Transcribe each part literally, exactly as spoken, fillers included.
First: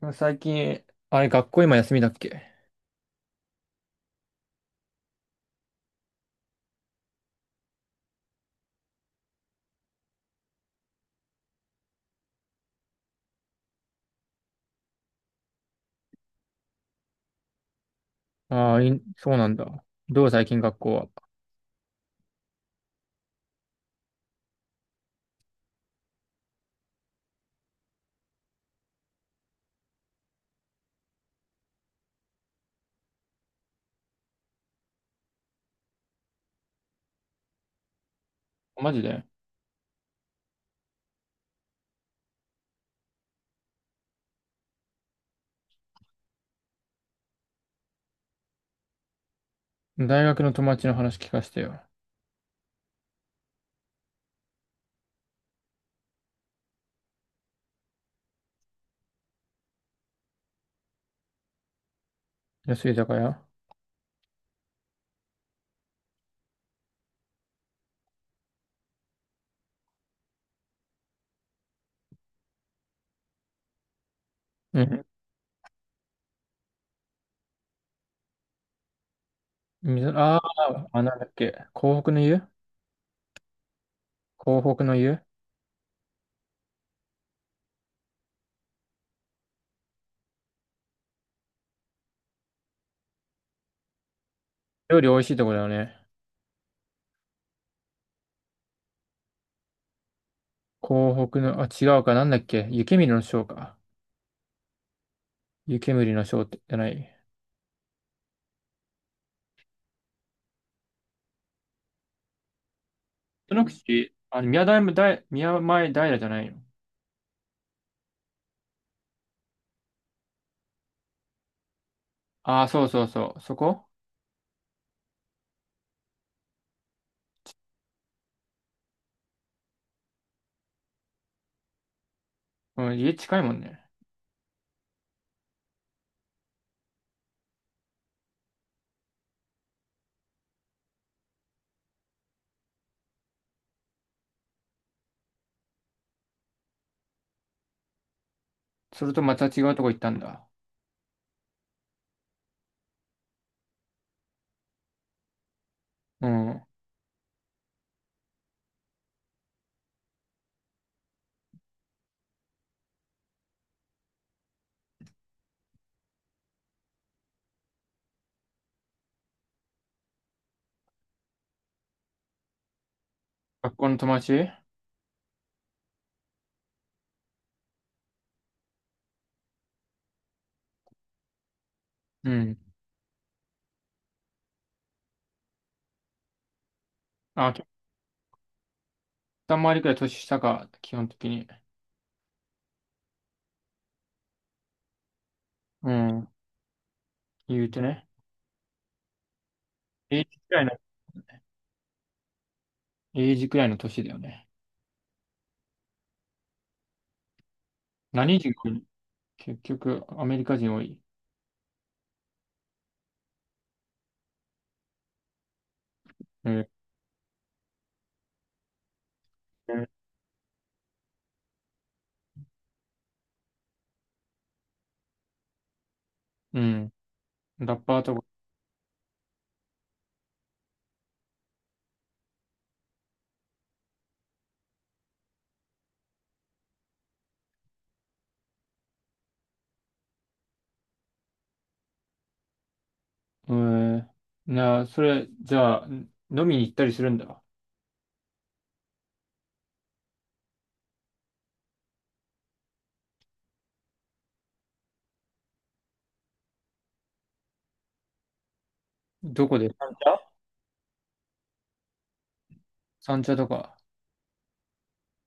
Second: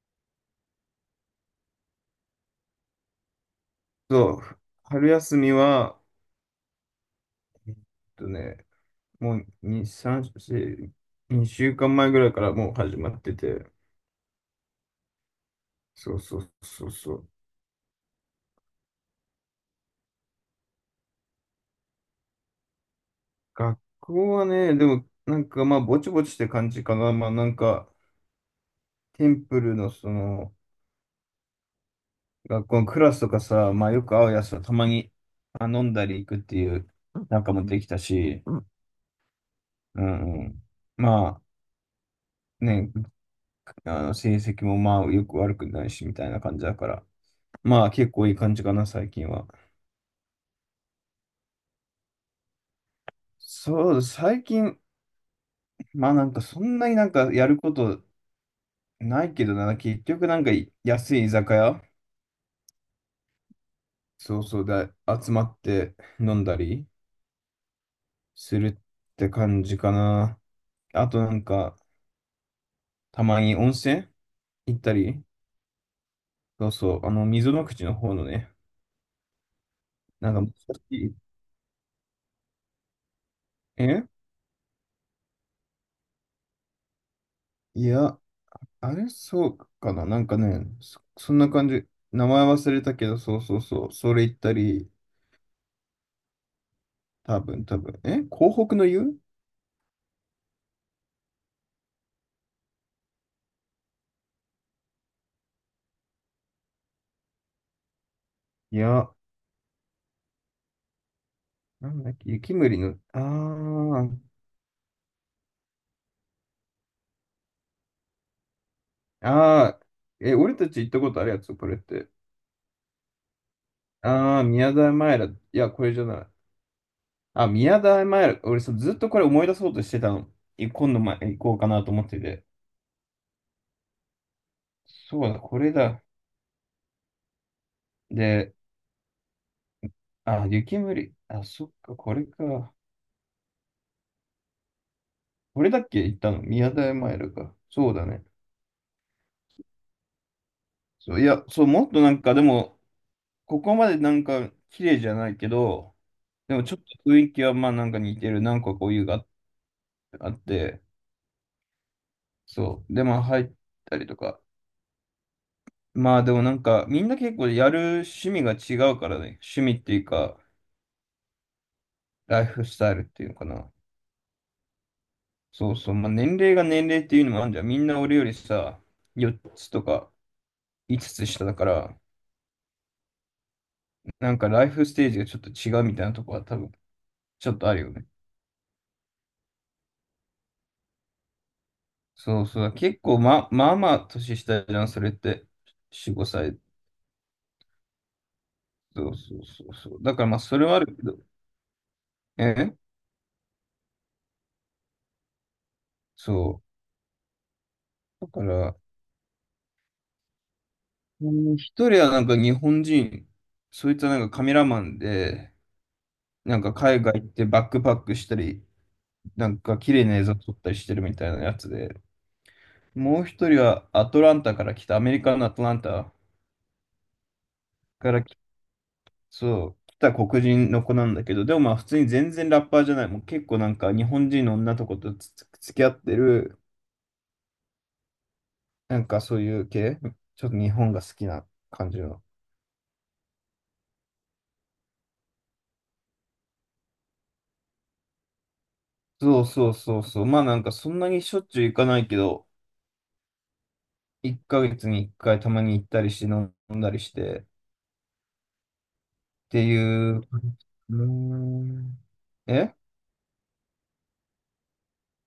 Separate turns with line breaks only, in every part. でも最近、あれ、学校今休みだっけ。
そう、春休みは、えっとね、もうに、さん、よん、にしゅうかんまえぐらいからもう始まってて、そうそうそうそう。
ああー、いそうなんだ。どう最近学校は。
学校はね、でもなんかまあぼちぼちって感じかな。まあなんか、テンプルのその、学校のクラスとかさ、まあよく会うやつはたまにあ飲んだり行くっていうん仲もできたし、
マジで。
うんうん。まあね、あの成績もまあよく悪くないしみたいな感じだから。まあ結構いい感じかな、最近は。
大学の友達の話聞かせてよ。
そう、最近、まあなんかそんなになんかやることないけどな、結局なんか安い居酒屋、
安い居酒屋。
そうそうで集まって飲んだりするって感じかな。あとなんか、たまに温泉行っ
う
た
ん。
り、そうそう、あの、溝の口の方のね、
みぞ、
な
あ
んか
あ、あ、なんだっけ。港北の湯。
え
港北の湯。
いや、あれそうかな、なんかね、そ、そんな感じ。名前忘れたけど、そうそうそう、それ行ったり、
料理美味しいとこだよね。
多分、多分。え広北の湯、
港北の、あ、違うか。なんだっけ。湯煙の章か。湯煙の章ってじゃない。
いや、なんだっけ、雪むりの、あ
その口、あの、宮台大、宮前平じゃないの。
あ、ああ、え、俺たち行ったことあるやつ、これって。
ああ、そうそうそう。そこ。
ああ、宮台前ら、いや、これじゃない。あ、宮台前ら、俺そうずっとこれ思い出そうとしてたの。い今度、ま、行こうかなと思ってて。
うん、家近いもんね。
そうだ、これだ。で、あ、雪むり、あ、そっか、これか。これだっけ行ったの宮台前らか。そうだね。
それとまた違うとこ行ったんだ。
そう、いや、そう、もっとなんか、でも、ここまでなんか、綺麗じゃないけど、
う
でも
ん。
ちょっと雰囲気はまあなんか似てる。なんかこういうがあって、そう。で、まあ入ったりとか。まあでもなんかみんな結構やる趣味が違うからね。趣味っていうか、ライフスタイルっていうのかな。
学校の友達。
そうそう。まあ年齢が年齢っていうのもあるんじゃん。みんな俺よりさ、よっつとかいつつつ下だから、
うん。
なんかライフステージがちょっと違うみたいなとこは多分ち
あ、
ょっ
結
とあるよね。
構さんまりくらい年下か、基本的に。
そうそう。結構ま、まあまあ年下じゃん、それって。
う
よん、
ん。
ごさい。
言うてね。
そうそうそうそう。だ
エ
か
イ
らま
ジ
あ
く
そ
らい
れ
の、
はあるけど。え
エイジくらいの年だよね。
そう。だ
何
か
人か
ら、
に結局、アメリカ人多い。
うん、一人はなんか日本人、そいつはなんかカメラマンで、
え
なん
ー。
か海外行ってバックパックしたり、なんか綺麗な映像撮ったりしてるみたいなやつで、もう一人はアトランタから来た、アメリカのアトランタ
うん。ラッパー
か
と
ら
か。
来、そう、来た黒人の子なんだけど、でもまあ普通に全然ラッパーじゃない、もう結構なんか日本人の女の子とつつ付き合ってる、なんかそういう系、ちょっと日本が好きな感じの。
えー、なあ、それ、じゃあ、飲みに行ったりするんだ。
そうそうそうそう。まあなんかそんなにしょっちゅう行かないけど、いっかげつにいっかいたまに行ったりして飲んだりしてっ
どこ
て
で
い
三
う。
茶。
うーん。え
三茶とか。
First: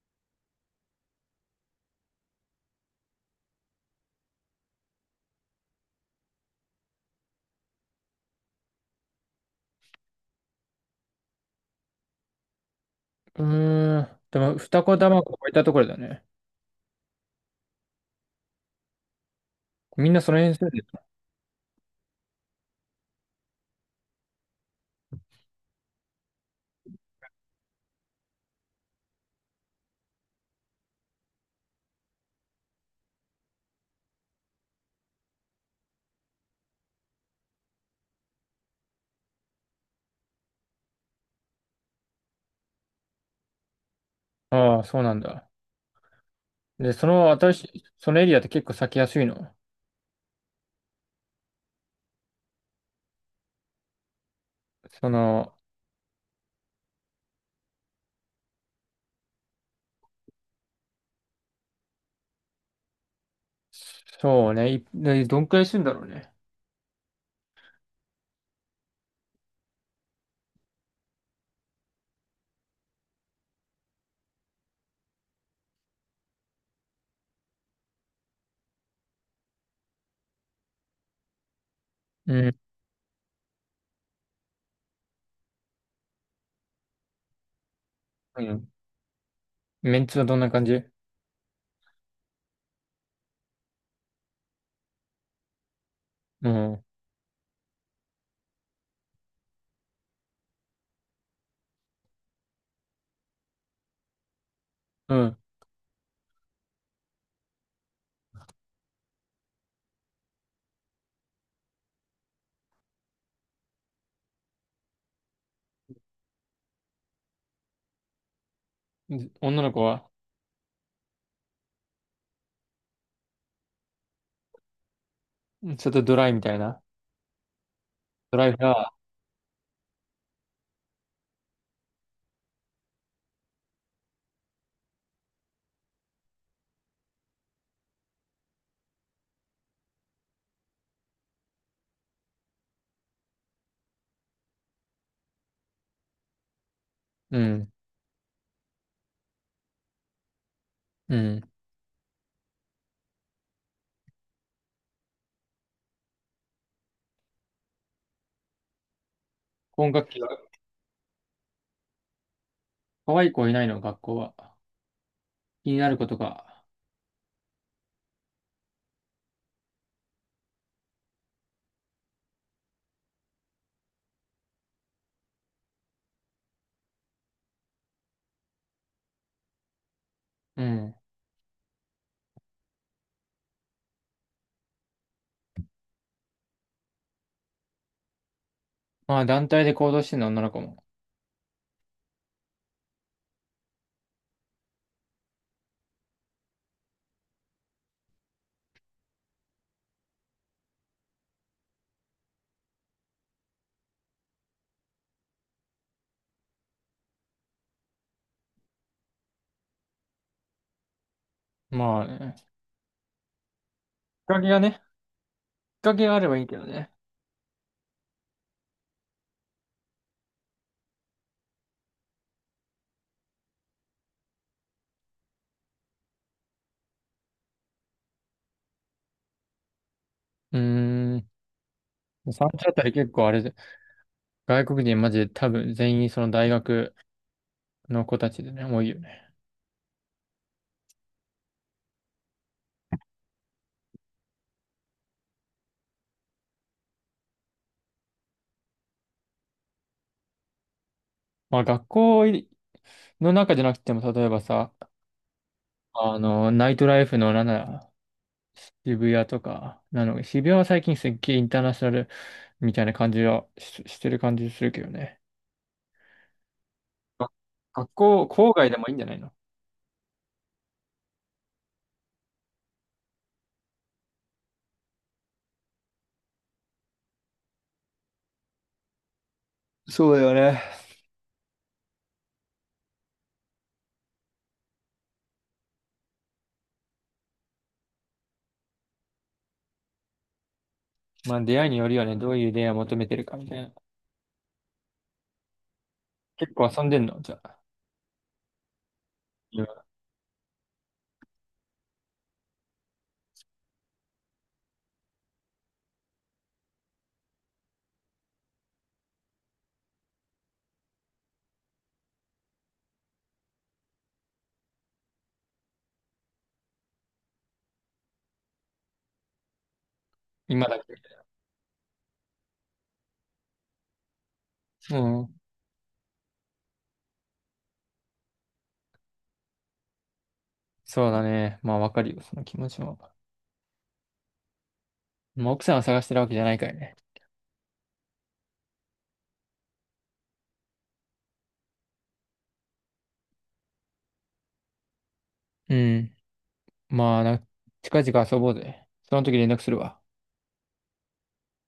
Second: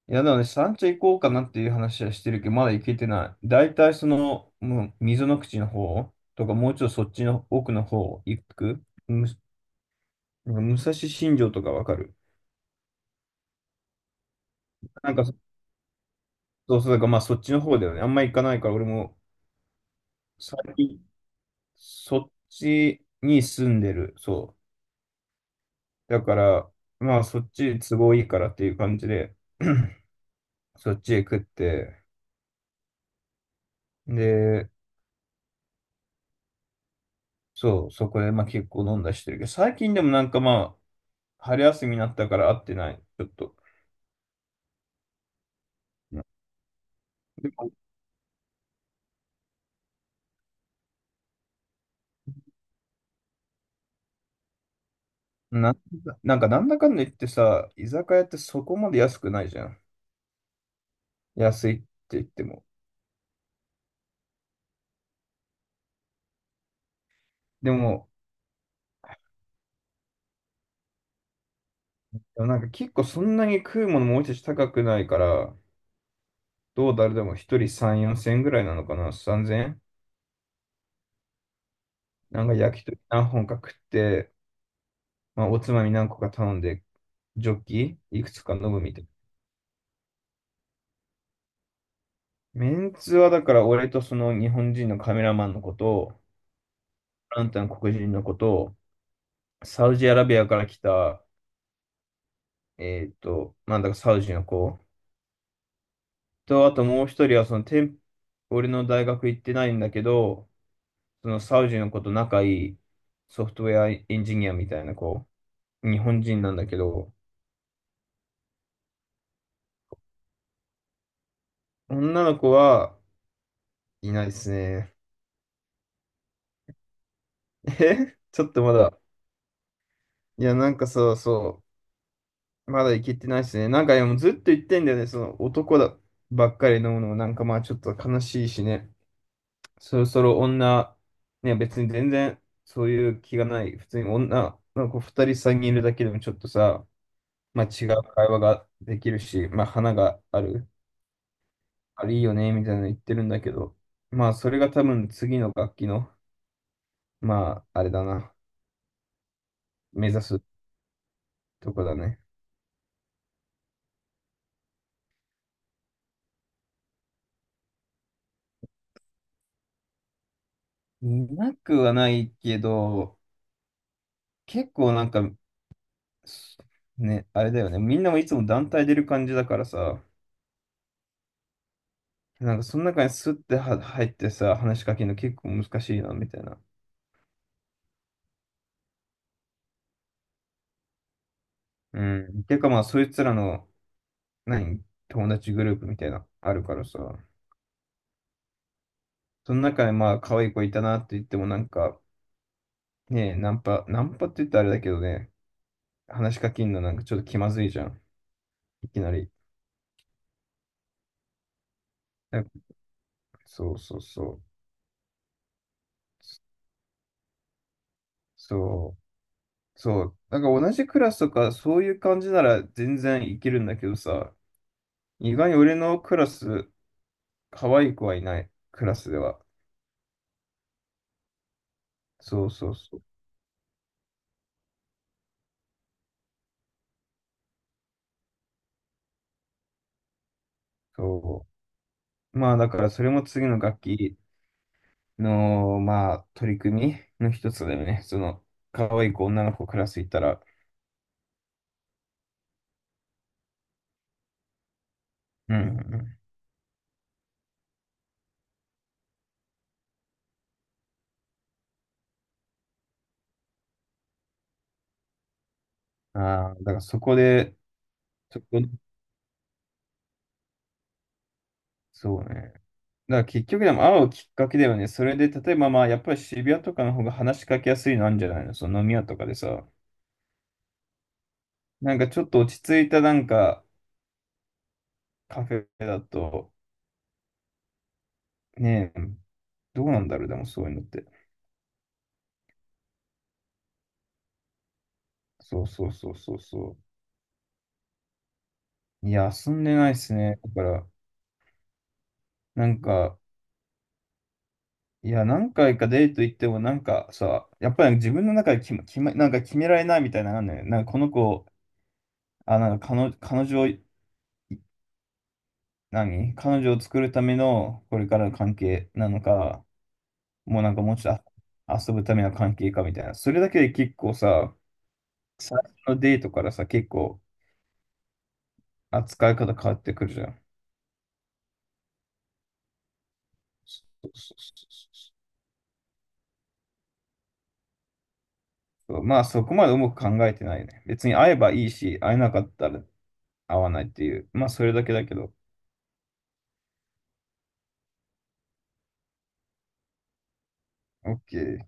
いやだね、三茶行こうかなっていう話はしてるけど、まだ行けてない。だいたいその、もう溝の口の方とか、もうちょっとそっちの奥の方行くむ、なんか武蔵新城とかわかる、
うーん。でも、二子
なん
玉
か
子
そ、
置いたところだよね。
そうそう、だからまあそっちの方だよね。あんま行かないから、俺も
みんなその辺
最
住んでる
近、そっちに住んでる。そう。だから、まあそっち都合いいからっていう感じで、そっちへ食って、で、そう、そこでまあ結構飲んだりしてるけど、最近でもなんかまあ、春休みになったから会ってない、ちょっと。
の。ああ、そうなんだ。
で
で、その新し
も、
い、そのエリアって結構咲きやすいの。その、
なんだ、なんかなんだかんだ言ってさ、居酒屋ってそこまで安くないじゃん。安いって言っても。
そうね。いでどんくらいするんだろうね。
でも、でもなんか結構そんなに食うものもう一つ高くないから、どう誰でも一人さん、よんせん円ぐらいなのかな、さんぜん円、
う
なんか
ん。
焼き鳥何本か食って、まあ、おつまみ何個か頼んで、ジョッキいくつ
う
か飲
ん。
むみたいな。
メンツはどんな感じ。
メンツはだから俺とその日本人のカメラマンのこと、
うん。
あんたの黒人のこと、サウジアラビアから来た、えーっと、なんだかサウジの子
うん。
と、あともう一人はその店、俺の大学行ってないんだけど、そのサウジの子と仲いいソフトウェアエンジニアみたいな子、日本人なんだけど、
女の子は、
女の子はいないですね。
ちょっとドライみたいな。
え
ド
ち
ラ
ょ
イ
っ
フ
と
ラ
ま
ワ
だ。いや、なんかさ、そう、まだいけてないですね。なんかでもずっと言ってんだよね。その男だばっかり飲むのもなんかまあちょっと悲しいしね。そろそろ女、ね、別に全然そういう気がない。普通に女の子ふたりさんにんいるだけでもちょっとさ、
ー。う
まあ
ん。
違う会話ができるし、まあ花がある。
うん。
あれいいよね、みたいなの言ってるんだけど。まあそれが多分次の楽器の、まああれだな。
今
目
学期
指
は、
すとこだね。
可愛い子いないの、学校は。気になることが。
いなくはないけど、結構なんかね、あれだよね。みんなもいつも団体出る感じだからさ、
うん。
なんかその中にスッては入ってさ、話しかけるの結構難しいな、みたいな。
まあ、団体で行動してるの、女の子も。
うん。てかまあ、そいつらの、何、友達グループみたいな、あるからさ、その中にまあ、可愛い子いたなって言ってもなんか、ねえ、ナンパ、ナンパって言ったらあれだけどね、話しかけるのなんかちょっと気まずいじゃん。いきなり。
まあね。きっ
だそうそうそ
か
う。
けがね、きっかけがあればいいけどね。
そう。そう。なんか同じクラスとかそういう感じなら全然いけるんだけどさ、意外に俺のクラス、可愛い子はいない、クラスでは。
うーん。
そ
産
う
地
そ
あ
う
たり
そう。
結構あれで、外国人マジで多分全員その大学の子たちでね、多いよね。
そう。まあだからそれも次の楽器の、まあ取り組みの一つだよね。その、可愛い子、女の子クラスいたら。
まあ学校の中じゃなくても、例えばさ、
う
あ
ん。
の、ナイトライフのなんなら渋谷とか、なの、渋谷は最近すっげえインターナショナルみたいな感じはし、してる感じするけどね。
ああ、だからそこ
あ、
で、
学校、
そ
郊
こ、
外でもいいんじゃないの。
そうね。だから結局でも会うきっかけだよね。それで、例えばまあやっぱり渋谷とかの方が話しかけやすいのあるんじゃないの、その飲み屋とかでさ。
そうだよね。
なんかちょっと落ち着いたなんかカフェだと、ねえ、どうなんだろう、でもそういうのって。
まあ出会いによるよね、どういう出会いを求めてるかみたいな。
そうそうそうそう
結構
そ
遊んでんのじゃあ。
う。いや、遊んで
今
ないですね。だから、なんか、いや、何回かデート行っても、なんかさ、やっぱり自分の中で決ま、決ま、なんか決められないみたいなのあるのよ。なんかこの子、あ、なんか彼女、彼女を、何彼女を作るためのこれからの関係なのか、もう
今
なん
だ
かも
け。
うちょっと遊ぶための関係かみたいな。それだけで結構さ、
うん。
最初のデートからさ、結構扱い方変わってくるじゃん。
そうだね。まあわかるよ、その気持ちも。
そうそうそう
まあ奥さんを探してるわけじゃないからね。
そう、まあそこまで重く考えてないね。別に会えばいいし、会えなかったら会わないっていう。まあそれだけだけど。
うん。まあな、近々遊ぼうぜ。その時連絡するわ。
OK。